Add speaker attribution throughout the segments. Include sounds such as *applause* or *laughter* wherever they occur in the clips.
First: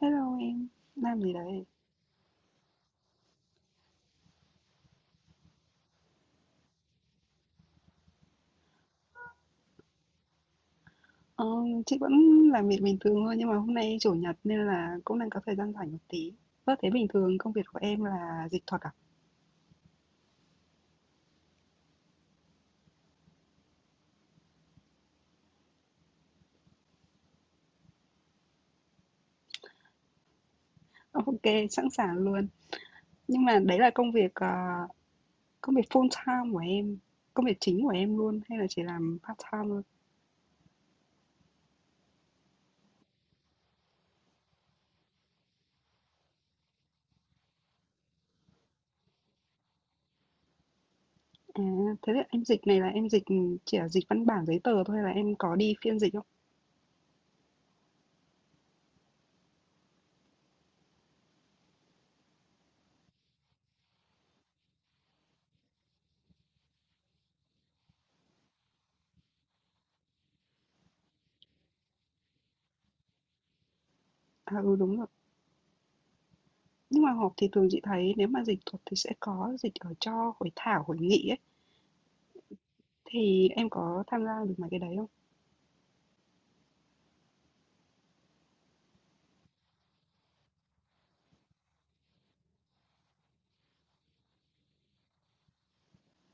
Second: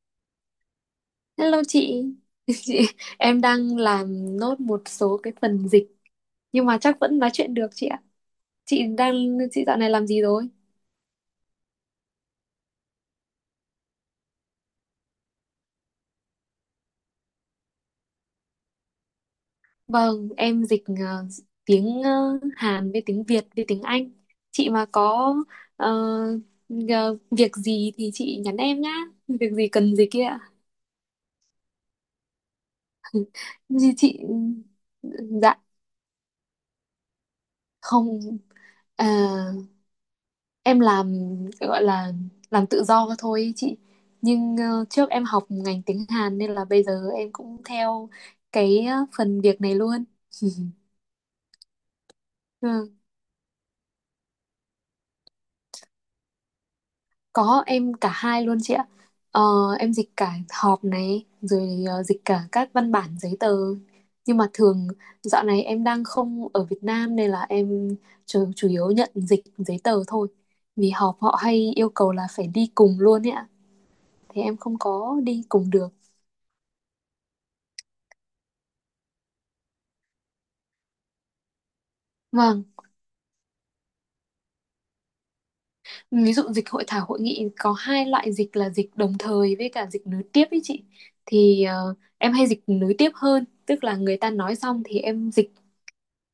Speaker 1: Hello em, làm gì
Speaker 2: Hello
Speaker 1: đấy?
Speaker 2: chị. *laughs* Chị, em đang làm nốt một số cái phần dịch nhưng mà chắc vẫn nói chuyện được chị ạ. Chị đang chị dạo này làm gì rồi?
Speaker 1: Ờ, chị vẫn làm việc bình thường thôi nhưng mà hôm nay chủ nhật nên là cũng đang có thời gian rảnh một tí. Ơ thế bình thường công việc của em là dịch thuật à?
Speaker 2: Vâng, em dịch tiếng Hàn với tiếng Việt với tiếng Anh. Chị mà có ờ, ờ, việc gì thì chị nhắn em nhá. Việc gì cần dịch kia ạ.
Speaker 1: Ờ, Ok, sẵn sàng luôn.
Speaker 2: *laughs*
Speaker 1: Nhưng mà đấy là
Speaker 2: Chị, chị dạ,
Speaker 1: công việc full time của em, công việc chính của em
Speaker 2: không.
Speaker 1: luôn hay là chỉ
Speaker 2: À,
Speaker 1: làm part time thôi?
Speaker 2: em làm gọi là làm tự do thôi ý chị nhưng trước em học ngành tiếng Hàn nên là bây giờ em cũng theo cái phần việc này luôn. *laughs*
Speaker 1: À, thế là em dịch này là
Speaker 2: Ừ,
Speaker 1: em dịch chỉ là dịch văn bản giấy tờ thôi hay là em có đi phiên dịch không?
Speaker 2: có em cả hai luôn chị ạ. Ờ, em dịch cả họp này rồi dịch cả các văn bản giấy tờ, nhưng mà thường dạo này em đang không ở Việt Nam nên là em chủ yếu nhận dịch giấy tờ thôi, vì họp họ hay yêu cầu là phải đi cùng luôn ấy ạ, thì
Speaker 1: À
Speaker 2: em
Speaker 1: ừ
Speaker 2: không
Speaker 1: đúng rồi.
Speaker 2: có đi cùng được.
Speaker 1: Nhưng mà họp thì thường chị thấy nếu mà dịch thuật thì sẽ có dịch ở cho hội thảo, hội nghị ấy.
Speaker 2: Vâng,
Speaker 1: Thì em có tham gia được mấy cái đấy không?
Speaker 2: ví dụ dịch hội thảo hội nghị có hai loại dịch là dịch đồng thời với cả dịch nối tiếp ấy chị, thì em hay dịch nối tiếp hơn, tức là người ta nói xong thì em dịch,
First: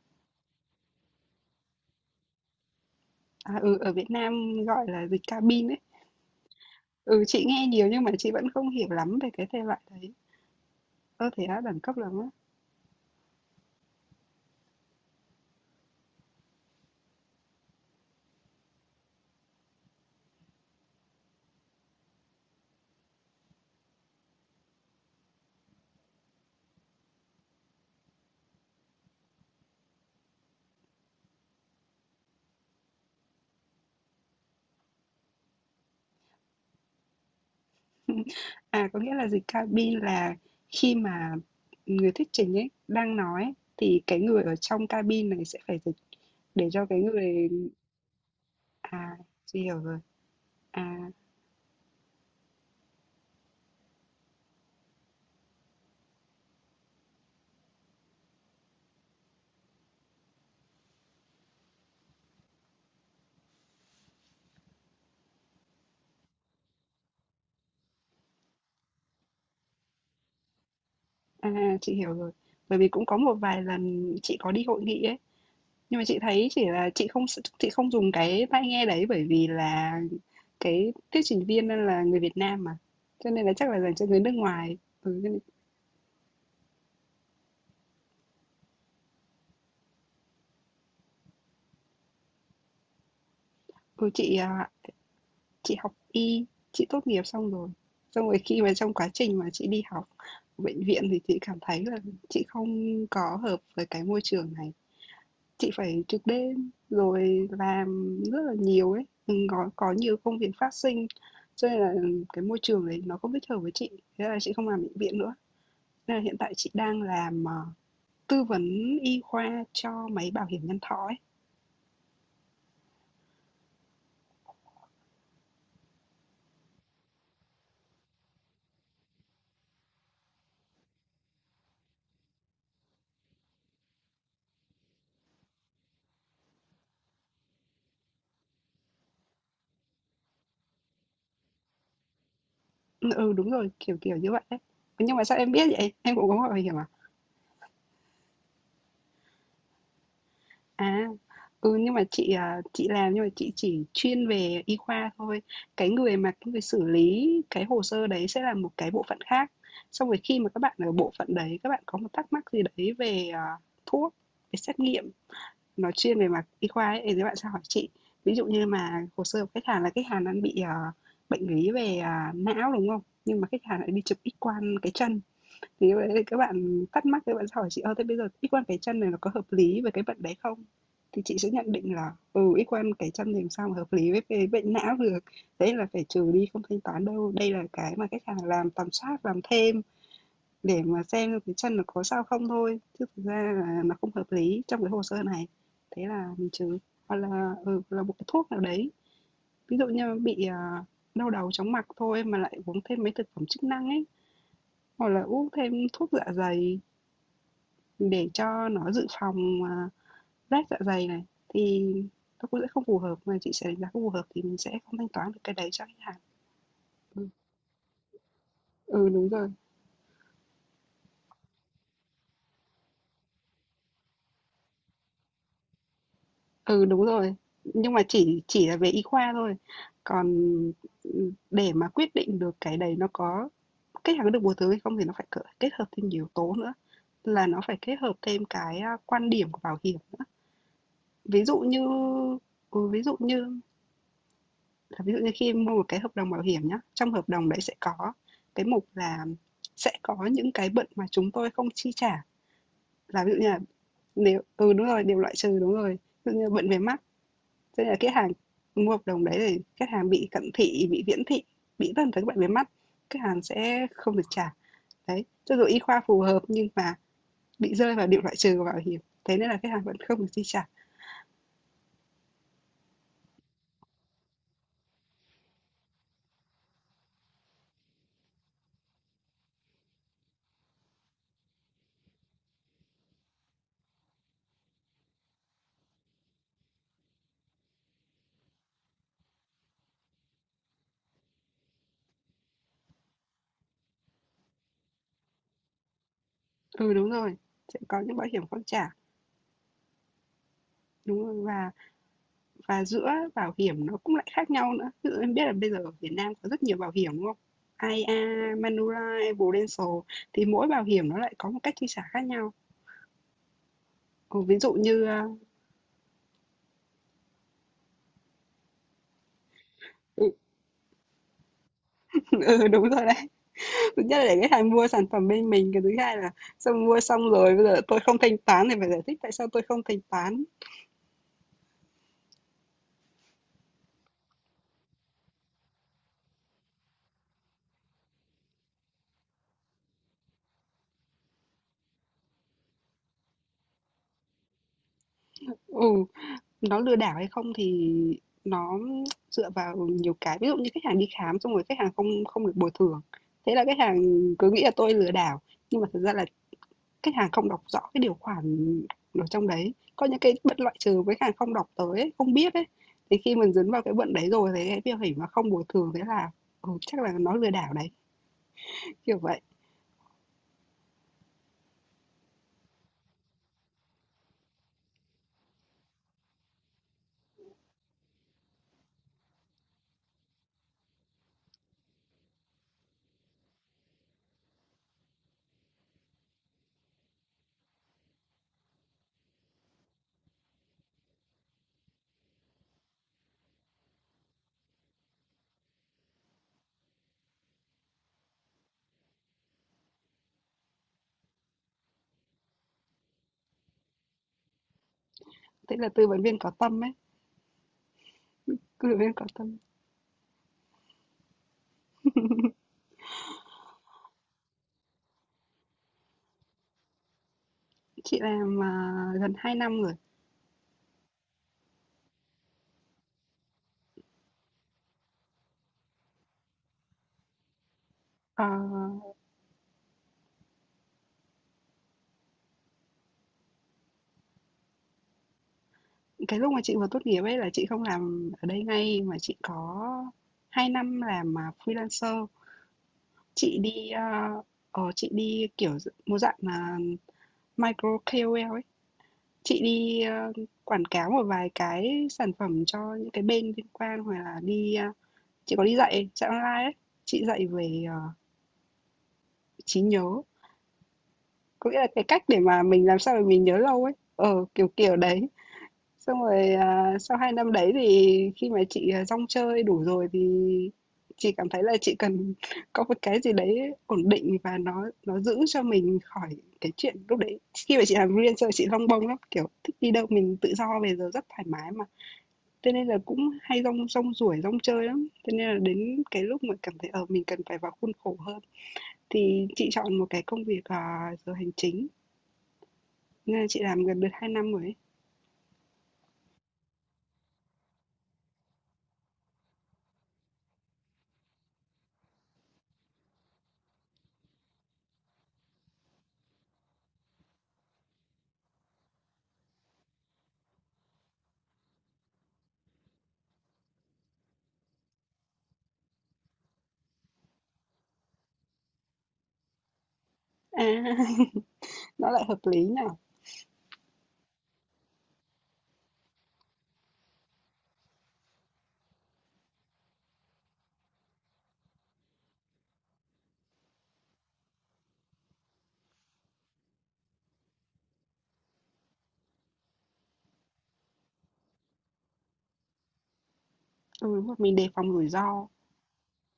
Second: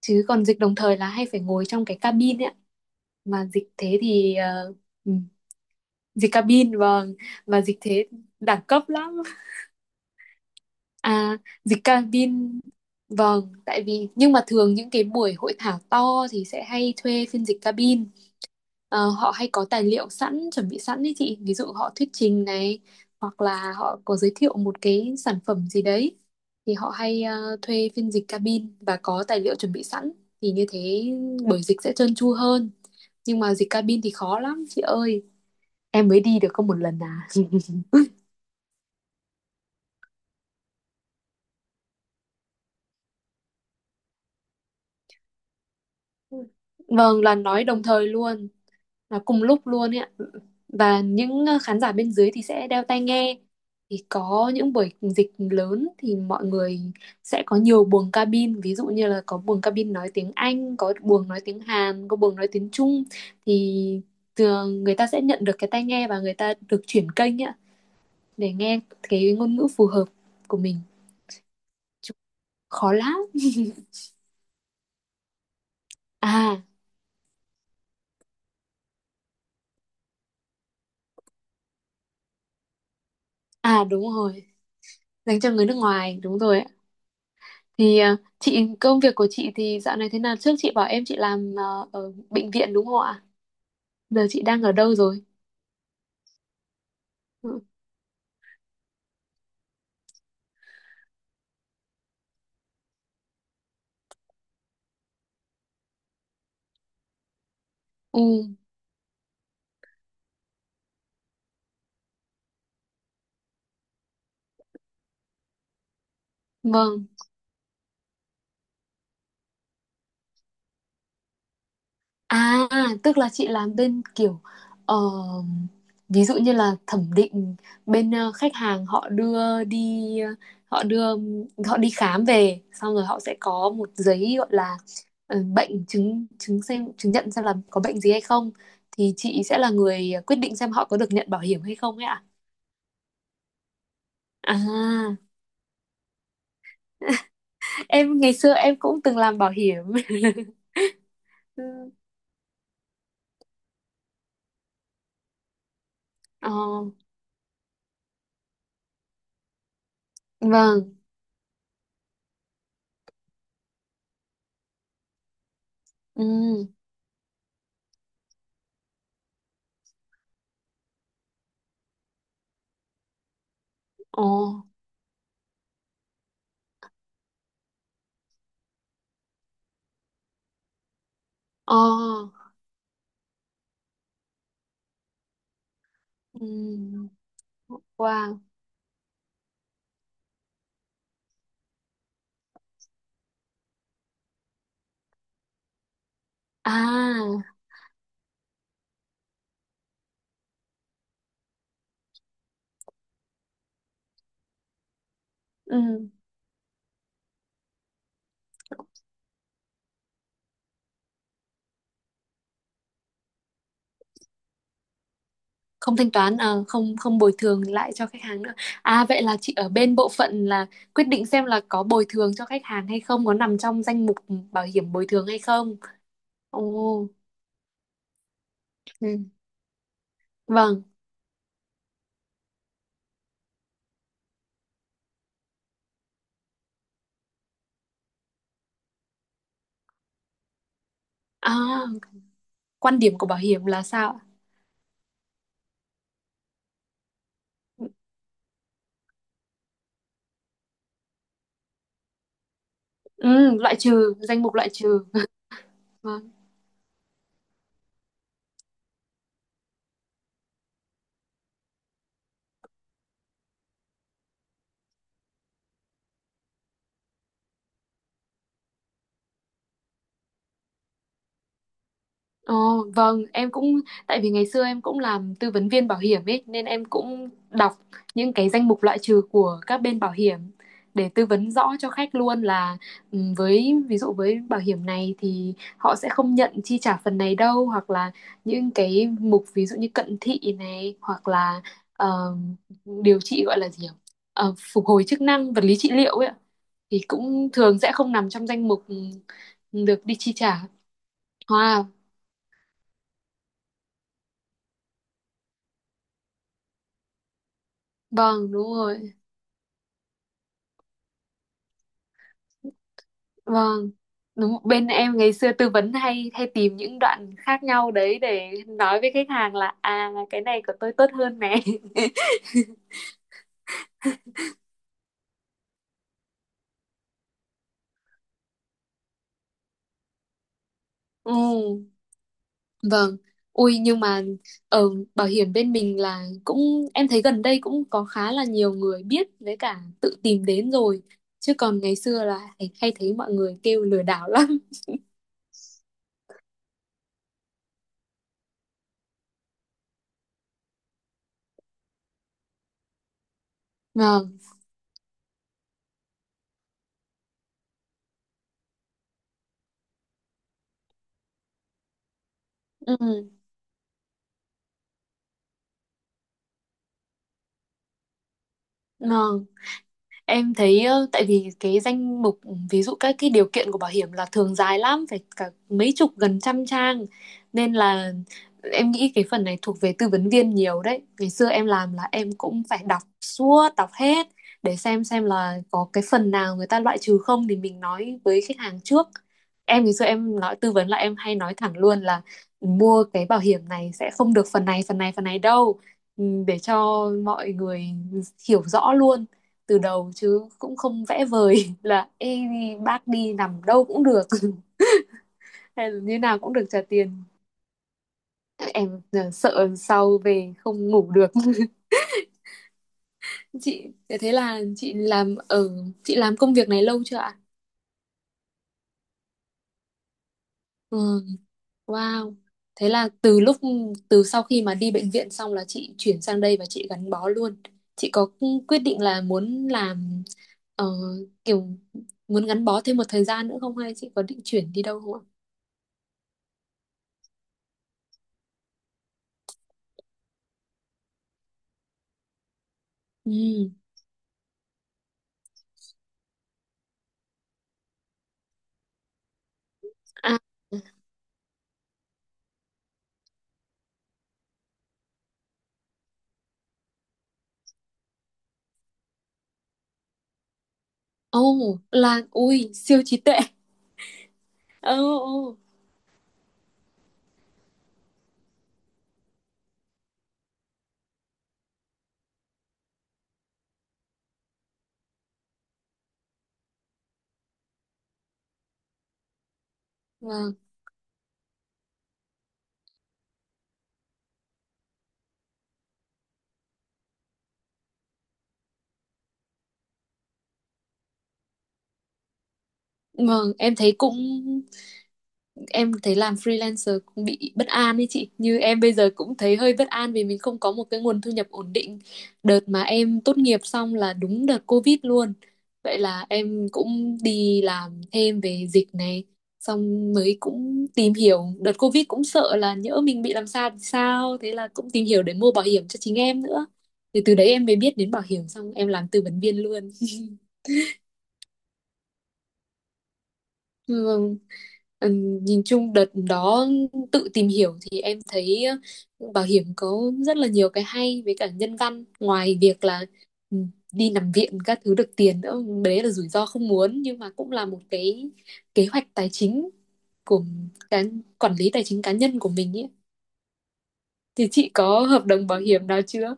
Speaker 2: chứ còn dịch đồng thời là hay phải ngồi trong cái cabin ấy ạ. Mà
Speaker 1: À,
Speaker 2: dịch
Speaker 1: ừ, ở
Speaker 2: thế
Speaker 1: Việt Nam
Speaker 2: thì
Speaker 1: gọi là
Speaker 2: ừ,
Speaker 1: dịch cabin ấy.
Speaker 2: dịch cabin, vâng.
Speaker 1: Ừ, chị
Speaker 2: Mà
Speaker 1: nghe
Speaker 2: dịch
Speaker 1: nhiều nhưng
Speaker 2: thế
Speaker 1: mà chị vẫn
Speaker 2: đẳng
Speaker 1: không
Speaker 2: cấp
Speaker 1: hiểu lắm
Speaker 2: lắm
Speaker 1: về cái thể loại đấy. Ơ
Speaker 2: à?
Speaker 1: thế á, đẳng
Speaker 2: Dịch
Speaker 1: cấp lắm á.
Speaker 2: cabin, vâng, tại vì nhưng mà thường những cái buổi hội thảo to thì sẽ hay thuê phiên dịch cabin. Họ hay có tài liệu sẵn, chuẩn bị sẵn đấy chị. Ví dụ họ thuyết trình này, hoặc là họ có giới thiệu một cái sản phẩm gì đấy. Thì họ hay thuê phiên dịch cabin và có tài liệu chuẩn bị sẵn. Thì như thế buổi dịch sẽ trơn tru hơn. Nhưng mà dịch cabin thì khó lắm chị ơi. Em mới đi được có một lần à. *laughs*
Speaker 1: *laughs* À, có nghĩa là dịch cabin là khi mà người thuyết trình ấy đang nói ấy, thì cái người ở trong cabin này sẽ phải dịch để cho cái
Speaker 2: Vâng, là
Speaker 1: người.
Speaker 2: nói đồng thời luôn.
Speaker 1: À,
Speaker 2: Là cùng
Speaker 1: chị
Speaker 2: lúc
Speaker 1: hiểu
Speaker 2: luôn
Speaker 1: rồi.
Speaker 2: ấy ạ.
Speaker 1: À,
Speaker 2: Và những khán giả bên dưới thì sẽ đeo tai nghe, thì có những buổi dịch lớn thì mọi người sẽ có nhiều buồng cabin, ví dụ như là có buồng cabin nói tiếng Anh, có buồng nói tiếng Hàn, có buồng nói tiếng Trung, thì thường người ta sẽ nhận được cái tai nghe và người ta được chuyển kênh ấy ạ, để nghe cái ngôn ngữ phù hợp của mình.
Speaker 1: à, chị hiểu
Speaker 2: Chứ
Speaker 1: rồi. Bởi vì
Speaker 2: khó
Speaker 1: cũng có
Speaker 2: lắm.
Speaker 1: một vài lần chị có đi hội nghị ấy. Nhưng mà chị thấy
Speaker 2: À,
Speaker 1: chỉ là chị không dùng cái tai nghe đấy, bởi vì là cái thuyết trình viên là người Việt Nam mà, cho nên là chắc là
Speaker 2: à,
Speaker 1: dành
Speaker 2: đúng
Speaker 1: cho người nước
Speaker 2: rồi,
Speaker 1: ngoài. Ừ, cho nên
Speaker 2: dành cho người nước ngoài, đúng rồi ạ. Thì chị công việc của chị thì dạo này thế nào? Trước chị bảo em chị làm ở bệnh viện đúng không ạ?
Speaker 1: ừ,
Speaker 2: Giờ
Speaker 1: chị,
Speaker 2: chị đang
Speaker 1: à,
Speaker 2: ở đâu rồi?
Speaker 1: chị học y, chị tốt nghiệp xong
Speaker 2: Ừ,
Speaker 1: rồi. Xong rồi khi mà trong quá trình mà chị đi học ở bệnh viện thì chị cảm thấy là chị không có hợp với cái môi trường này. Chị phải trực đêm rồi làm
Speaker 2: ừ,
Speaker 1: rất là nhiều ấy, có nhiều công việc phát sinh, cho nên là cái môi trường đấy nó không thích hợp với chị, thế là chị không làm bệnh viện nữa. Nên là hiện tại chị đang
Speaker 2: vâng.
Speaker 1: làm, tư vấn y khoa cho mấy bảo hiểm nhân thọ ấy.
Speaker 2: À, tức là chị làm bên kiểu ờ, ví dụ như là thẩm định, bên khách hàng họ đưa đi họ đưa họ đi khám về xong rồi họ sẽ có một giấy gọi là bệnh chứng chứng xem chứng nhận xem là có bệnh gì hay không, thì chị sẽ là người quyết định xem họ có được nhận bảo hiểm hay không ấy ạ.
Speaker 1: Ừ, ừ, đúng rồi, kiểu kiểu như vậy ấy.
Speaker 2: À.
Speaker 1: Nhưng mà sao em biết vậy? Em cũng có gọi bảo hiểm à?
Speaker 2: Em ngày xưa em cũng từng làm bảo hiểm. *laughs*
Speaker 1: À,
Speaker 2: Ừ.
Speaker 1: ừ, nhưng mà chị làm, nhưng mà chị chỉ chuyên về y khoa thôi. Cái người mà
Speaker 2: Ờ.
Speaker 1: cái người xử lý cái hồ sơ đấy sẽ là một cái bộ phận khác. Xong rồi khi mà các bạn
Speaker 2: Vâng.
Speaker 1: ở bộ phận đấy, các bạn có một thắc mắc gì đấy về thuốc, về xét nghiệm, nói chuyên
Speaker 2: Ừ.
Speaker 1: về mặt y khoa ấy, thì các bạn sẽ hỏi chị. Ví dụ như mà hồ sơ của khách hàng là khách hàng đang bị, bệnh lý về, não, đúng không? Nhưng mà khách hàng lại đi chụp
Speaker 2: Ồ.
Speaker 1: X-quang cái chân, thì các bạn thắc mắc, các bạn sẽ hỏi chị: "Ơ, thế bây giờ X-quang cái chân này nó có hợp lý với cái bệnh đấy không?" Thì chị sẽ nhận
Speaker 2: Ờ.
Speaker 1: định là, X-quang cái chân thì làm sao mà hợp lý với cái bệnh não được, đấy là phải trừ đi, không thanh toán
Speaker 2: Ừ.
Speaker 1: đâu. Đây là cái mà khách
Speaker 2: Wow.
Speaker 1: hàng làm tầm soát, làm thêm để mà xem cái chân nó có sao không thôi, chứ thực ra là nó không hợp lý trong cái hồ sơ này, thế là mình trừ. Hoặc là
Speaker 2: À.
Speaker 1: là một cái thuốc nào đấy, ví dụ như bị đau đầu chóng mặt thôi mà lại uống thêm mấy thực phẩm chức năng ấy, hoặc là uống thêm thuốc
Speaker 2: Ừ,
Speaker 1: dạ dày để cho nó dự phòng rách dạ dày này, thì nó cũng sẽ không phù hợp, mà chị sẽ đánh giá không phù hợp thì mình sẽ không thanh toán được cái đấy cho khách
Speaker 2: không thanh
Speaker 1: hàng.
Speaker 2: toán à, không không
Speaker 1: Ừ.
Speaker 2: bồi thường lại cho khách hàng nữa. À,
Speaker 1: Ừ
Speaker 2: vậy
Speaker 1: đúng
Speaker 2: là
Speaker 1: rồi.
Speaker 2: chị ở bên bộ phận là quyết định xem là có bồi thường cho khách hàng hay không, có nằm trong danh mục bảo hiểm bồi thường hay không.
Speaker 1: Ừ, đúng
Speaker 2: Ồ.
Speaker 1: rồi. Nhưng mà chỉ là về y
Speaker 2: Ừ.
Speaker 1: khoa thôi. Còn,
Speaker 2: Vâng.
Speaker 1: để mà quyết định được cái đấy nó có khách hàng có được bồi thường hay không thì nó phải cỡ kết hợp thêm nhiều yếu tố nữa, là nó phải kết hợp thêm cái, quan điểm của bảo hiểm nữa. Ví dụ
Speaker 2: À,
Speaker 1: như ừ,
Speaker 2: quan
Speaker 1: ví dụ
Speaker 2: điểm của bảo
Speaker 1: như
Speaker 2: hiểm là sao ạ?
Speaker 1: ví dụ như khi mua một cái hợp đồng bảo hiểm nhá, trong hợp đồng đấy sẽ có cái mục là sẽ có những cái bệnh mà chúng tôi không chi trả, là
Speaker 2: Ừ,
Speaker 1: ví dụ như là
Speaker 2: loại trừ, danh mục loại
Speaker 1: đúng rồi,
Speaker 2: trừ.
Speaker 1: đều loại trừ, đúng rồi. Ví dụ
Speaker 2: *laughs*
Speaker 1: như là bệnh về mắt. Cho nên là khách hàng mua hợp đồng đấy thì khách hàng bị cận thị, bị viễn thị, bị tất cả các bệnh về mắt, khách hàng sẽ không được trả. Đấy, cho dù y khoa phù hợp nhưng mà bị rơi vào điểm loại trừ của bảo hiểm, thế nên là khách hàng vẫn không được chi trả.
Speaker 2: Ồ, vâng, em cũng tại vì ngày xưa em cũng làm tư vấn viên bảo hiểm ấy nên em cũng đọc những cái danh mục loại trừ của các bên bảo hiểm để tư vấn rõ cho khách luôn là với ví dụ với bảo hiểm này thì họ sẽ không nhận chi trả phần này đâu, hoặc là những cái mục ví dụ như cận thị này, hoặc là ờ, điều trị gọi là gì nhỉ? Phục hồi chức năng vật lý trị liệu ấy ạ,
Speaker 1: Ừ
Speaker 2: thì
Speaker 1: đúng rồi,
Speaker 2: cũng
Speaker 1: sẽ
Speaker 2: thường sẽ
Speaker 1: có
Speaker 2: không
Speaker 1: những bảo
Speaker 2: nằm
Speaker 1: hiểm
Speaker 2: trong
Speaker 1: không
Speaker 2: danh mục
Speaker 1: trả.
Speaker 2: được đi chi trả.
Speaker 1: Đúng rồi, và
Speaker 2: Wow,
Speaker 1: và giữa bảo hiểm nó cũng lại khác nhau nữa. Ví dụ em biết là bây giờ ở Việt Nam có rất nhiều bảo hiểm đúng không? I a
Speaker 2: vâng, đúng rồi.
Speaker 1: Manulife, Prudential, thì mỗi bảo hiểm nó lại có một cách chi trả khác nhau.
Speaker 2: Vâng,
Speaker 1: Ừ,
Speaker 2: đúng
Speaker 1: ví dụ
Speaker 2: bên
Speaker 1: như
Speaker 2: em ngày xưa tư vấn hay hay tìm những đoạn khác nhau đấy để nói với khách hàng là à
Speaker 1: ừ,
Speaker 2: cái này của tôi tốt hơn này. *laughs*
Speaker 1: *laughs* ừ, đúng rồi đấy, thứ nhất là để khách hàng mua sản phẩm bên mình, cái thứ hai là xong mua xong rồi bây giờ tôi không thanh toán thì phải giải thích tại sao tôi không thanh toán.
Speaker 2: Ừ, vâng. Ui nhưng mà ở bảo hiểm bên mình là cũng em thấy gần đây cũng có khá là nhiều người biết với cả tự tìm đến rồi. Chứ còn ngày xưa là hay thấy mọi người kêu lừa đảo *laughs* lắm.
Speaker 1: Ừ, nó lừa đảo hay không thì nó dựa vào nhiều cái, ví dụ như khách hàng đi khám xong rồi khách hàng không không được bồi thường, thế là khách hàng
Speaker 2: Vâng.
Speaker 1: cứ nghĩ là tôi lừa đảo, nhưng mà thật ra là khách hàng không đọc rõ cái điều khoản, ở trong đấy có những cái bất loại trừ với khách hàng không đọc tới ấy, không biết ấy, thì
Speaker 2: Ừ.
Speaker 1: khi mình dấn vào cái bận đấy rồi thì cái việc hỉ mà không bồi thường, thế là chắc là nó lừa đảo đấy, kiểu vậy.
Speaker 2: Vâng. Em thấy tại vì cái danh mục ví dụ các cái điều kiện của bảo hiểm là thường dài lắm phải cả mấy chục gần trăm trang, nên là em nghĩ cái phần này thuộc về tư vấn viên nhiều đấy. Ngày xưa em làm là em cũng phải đọc suốt, đọc hết để xem là có cái phần nào người ta loại trừ không thì mình nói với khách hàng trước. Em ngày xưa em nói tư vấn là em hay nói thẳng luôn là mua cái bảo hiểm này sẽ không được phần này, phần này, phần này đâu. Ừ, để cho mọi người hiểu rõ luôn từ đầu chứ cũng không vẽ vời *laughs* là ê, bác đi nằm đâu cũng được *laughs*
Speaker 1: Thế là
Speaker 2: hay là
Speaker 1: tư
Speaker 2: như
Speaker 1: vấn viên
Speaker 2: nào
Speaker 1: có
Speaker 2: cũng được trả
Speaker 1: tâm ấy,
Speaker 2: tiền.
Speaker 1: tư vấn
Speaker 2: Em
Speaker 1: viên có tâm.
Speaker 2: sợ sau về không ngủ được. *laughs* Chị, thế là chị làm công việc này lâu chưa ạ?
Speaker 1: Chị làm, gần 2 năm rồi.
Speaker 2: Ừ, wow. Thế là từ sau khi mà đi bệnh viện xong là chị chuyển sang đây và chị gắn bó luôn. Chị có
Speaker 1: Ờ,
Speaker 2: quyết định là muốn làm ờ, kiểu muốn gắn bó thêm một thời gian nữa không, hay chị có định chuyển đi đâu không ạ?
Speaker 1: cái lúc mà chị vừa tốt nghiệp ấy là chị không làm ở đây ngay mà chị có 2 năm làm, freelancer. Chị
Speaker 2: Ừ.
Speaker 1: đi, a, ờ, chị đi, kiểu, một dạng là micro KOL ấy. Chị đi,
Speaker 2: À.
Speaker 1: quảng cáo một vài cái sản phẩm cho những cái bên liên quan, hoặc là đi, a chị có đi dạy dạy online ấy. Chị dạy về, trí nhớ, có nghĩa
Speaker 2: Ồ,
Speaker 1: là cái cách
Speaker 2: là
Speaker 1: để mà
Speaker 2: ui
Speaker 1: mình làm
Speaker 2: siêu
Speaker 1: sao
Speaker 2: trí
Speaker 1: để
Speaker 2: tuệ.
Speaker 1: mình nhớ lâu ấy, kiểu,
Speaker 2: Ồ,
Speaker 1: kiểu đấy.
Speaker 2: ồ.
Speaker 1: Xong rồi, sau 2 năm đấy thì khi mà chị rong chơi đủ rồi thì chị cảm thấy là chị cần *laughs* có một cái gì đấy ổn định, và nó giữ cho mình khỏi cái chuyện lúc đấy, khi mà chị làm freelancer chị lông bông lắm, kiểu, thích đi đâu mình tự
Speaker 2: Vâng,
Speaker 1: do về giờ rất thoải mái mà. Thế nên là cũng hay rong rong ruổi, rong chơi lắm, thế nên là đến cái lúc mà cảm thấy, mình cần phải vào khuôn khổ hơn thì chị chọn một cái công việc, giờ hành chính. Na,
Speaker 2: vâng,
Speaker 1: chị
Speaker 2: em
Speaker 1: làm
Speaker 2: thấy
Speaker 1: gần được
Speaker 2: cũng
Speaker 1: 2 năm rồi ấy.
Speaker 2: em thấy làm freelancer cũng bị bất an ấy chị, như em bây giờ cũng thấy hơi bất an vì mình không có một cái nguồn thu nhập ổn định. Đợt mà em tốt nghiệp xong là đúng đợt Covid luôn, vậy là em cũng đi làm thêm về dịch này, xong mới cũng tìm hiểu đợt Covid cũng sợ là nhỡ mình bị làm sao thì sao, thế là cũng tìm hiểu để mua bảo hiểm cho chính em nữa, thì từ đấy em mới biết đến bảo hiểm xong em làm tư vấn viên luôn. *laughs*
Speaker 1: À, *laughs* nó lại hợp lý nhỉ?
Speaker 2: Ừ. Ừ, nhìn chung đợt đó tự tìm hiểu thì em thấy bảo hiểm có rất là nhiều cái hay với cả nhân văn, ngoài việc là ừ, đi nằm viện các thứ được tiền nữa, đấy là rủi ro không muốn nhưng mà cũng là một cái kế hoạch tài chính của cái quản lý tài chính cá nhân của mình ấy.
Speaker 1: Ừ,
Speaker 2: Thì
Speaker 1: mình đề
Speaker 2: chị
Speaker 1: phòng
Speaker 2: có
Speaker 1: rủi
Speaker 2: hợp đồng
Speaker 1: ro.
Speaker 2: bảo hiểm nào chưa?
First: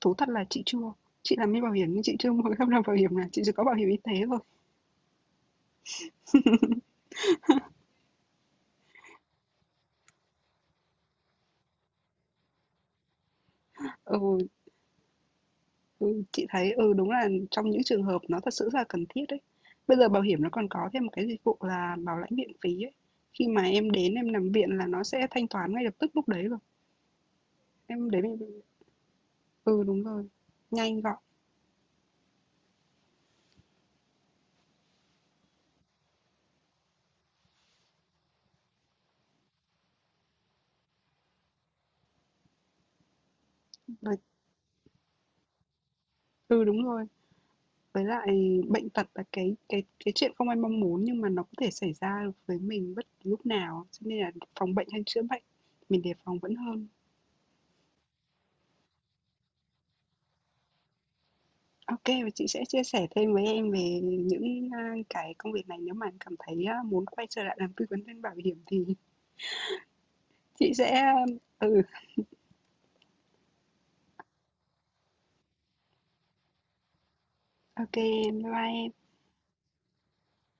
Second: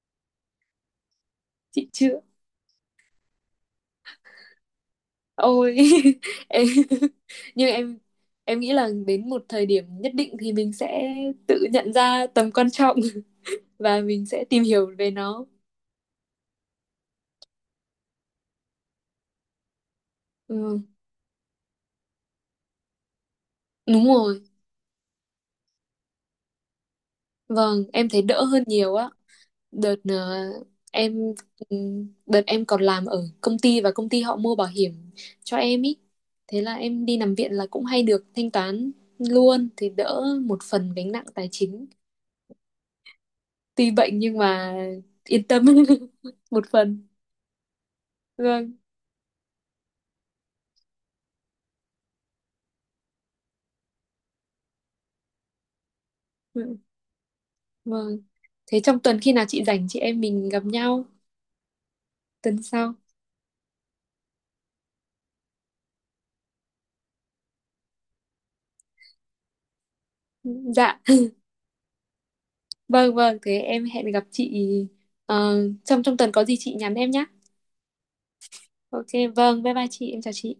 Speaker 1: Thú thật là chị chưa. Chị làm mấy bảo hiểm
Speaker 2: Chị
Speaker 1: nhưng chị
Speaker 2: chưa,
Speaker 1: chưa mua cái hợp đồng bảo hiểm nào, chị chỉ có bảo hiểm y tế thôi.
Speaker 2: ôi. *laughs* Em, nhưng em nghĩ là đến một thời điểm nhất định thì mình sẽ tự nhận ra tầm quan trọng và mình
Speaker 1: Ừ,
Speaker 2: sẽ tìm hiểu về nó.
Speaker 1: ừ, chị thấy đúng là trong những trường hợp nó thật sự rất là cần thiết đấy. Bây giờ bảo hiểm nó còn
Speaker 2: Ừ,
Speaker 1: có thêm một cái dịch vụ là bảo lãnh viện phí ấy. Khi mà em
Speaker 2: đúng
Speaker 1: đến em
Speaker 2: rồi.
Speaker 1: nằm viện là nó sẽ thanh toán ngay lập tức lúc đấy rồi.
Speaker 2: Vâng, em
Speaker 1: Em
Speaker 2: thấy
Speaker 1: đến
Speaker 2: đỡ
Speaker 1: em-
Speaker 2: hơn nhiều á.
Speaker 1: ừ
Speaker 2: Đợt
Speaker 1: đúng rồi. Nhanh gọn.
Speaker 2: em ừ, đợt em còn làm ở công ty và công ty họ mua bảo hiểm cho em ý. Thế là em đi nằm viện là cũng hay được thanh toán luôn thì đỡ một phần gánh nặng tài chính. Tuy bệnh nhưng mà yên tâm *laughs*
Speaker 1: Ừ
Speaker 2: một
Speaker 1: đúng rồi.
Speaker 2: phần.
Speaker 1: Với lại
Speaker 2: Vâng.
Speaker 1: bệnh tật là cái chuyện không ai mong muốn, nhưng mà nó có thể xảy ra với mình bất cứ lúc nào, cho nên là phòng bệnh hay chữa bệnh, mình đề phòng vẫn hơn.
Speaker 2: Vâng. Thế trong tuần khi nào chị rảnh chị em mình gặp nhau
Speaker 1: Ok, và chị
Speaker 2: tuần
Speaker 1: sẽ chia
Speaker 2: sau.
Speaker 1: sẻ thêm với em về những, cái công việc này nếu mà em cảm thấy, muốn quay trở lại làm tư vấn viên bảo hiểm thì *laughs* chị
Speaker 2: Dạ.
Speaker 1: sẽ, ừ,
Speaker 2: Vâng vâng, thế em hẹn gặp chị ờ, trong trong tuần có gì chị nhắn em nhé.
Speaker 1: ô kê, bye bye em.
Speaker 2: Ok, vâng, bye bye chị, em chào chị.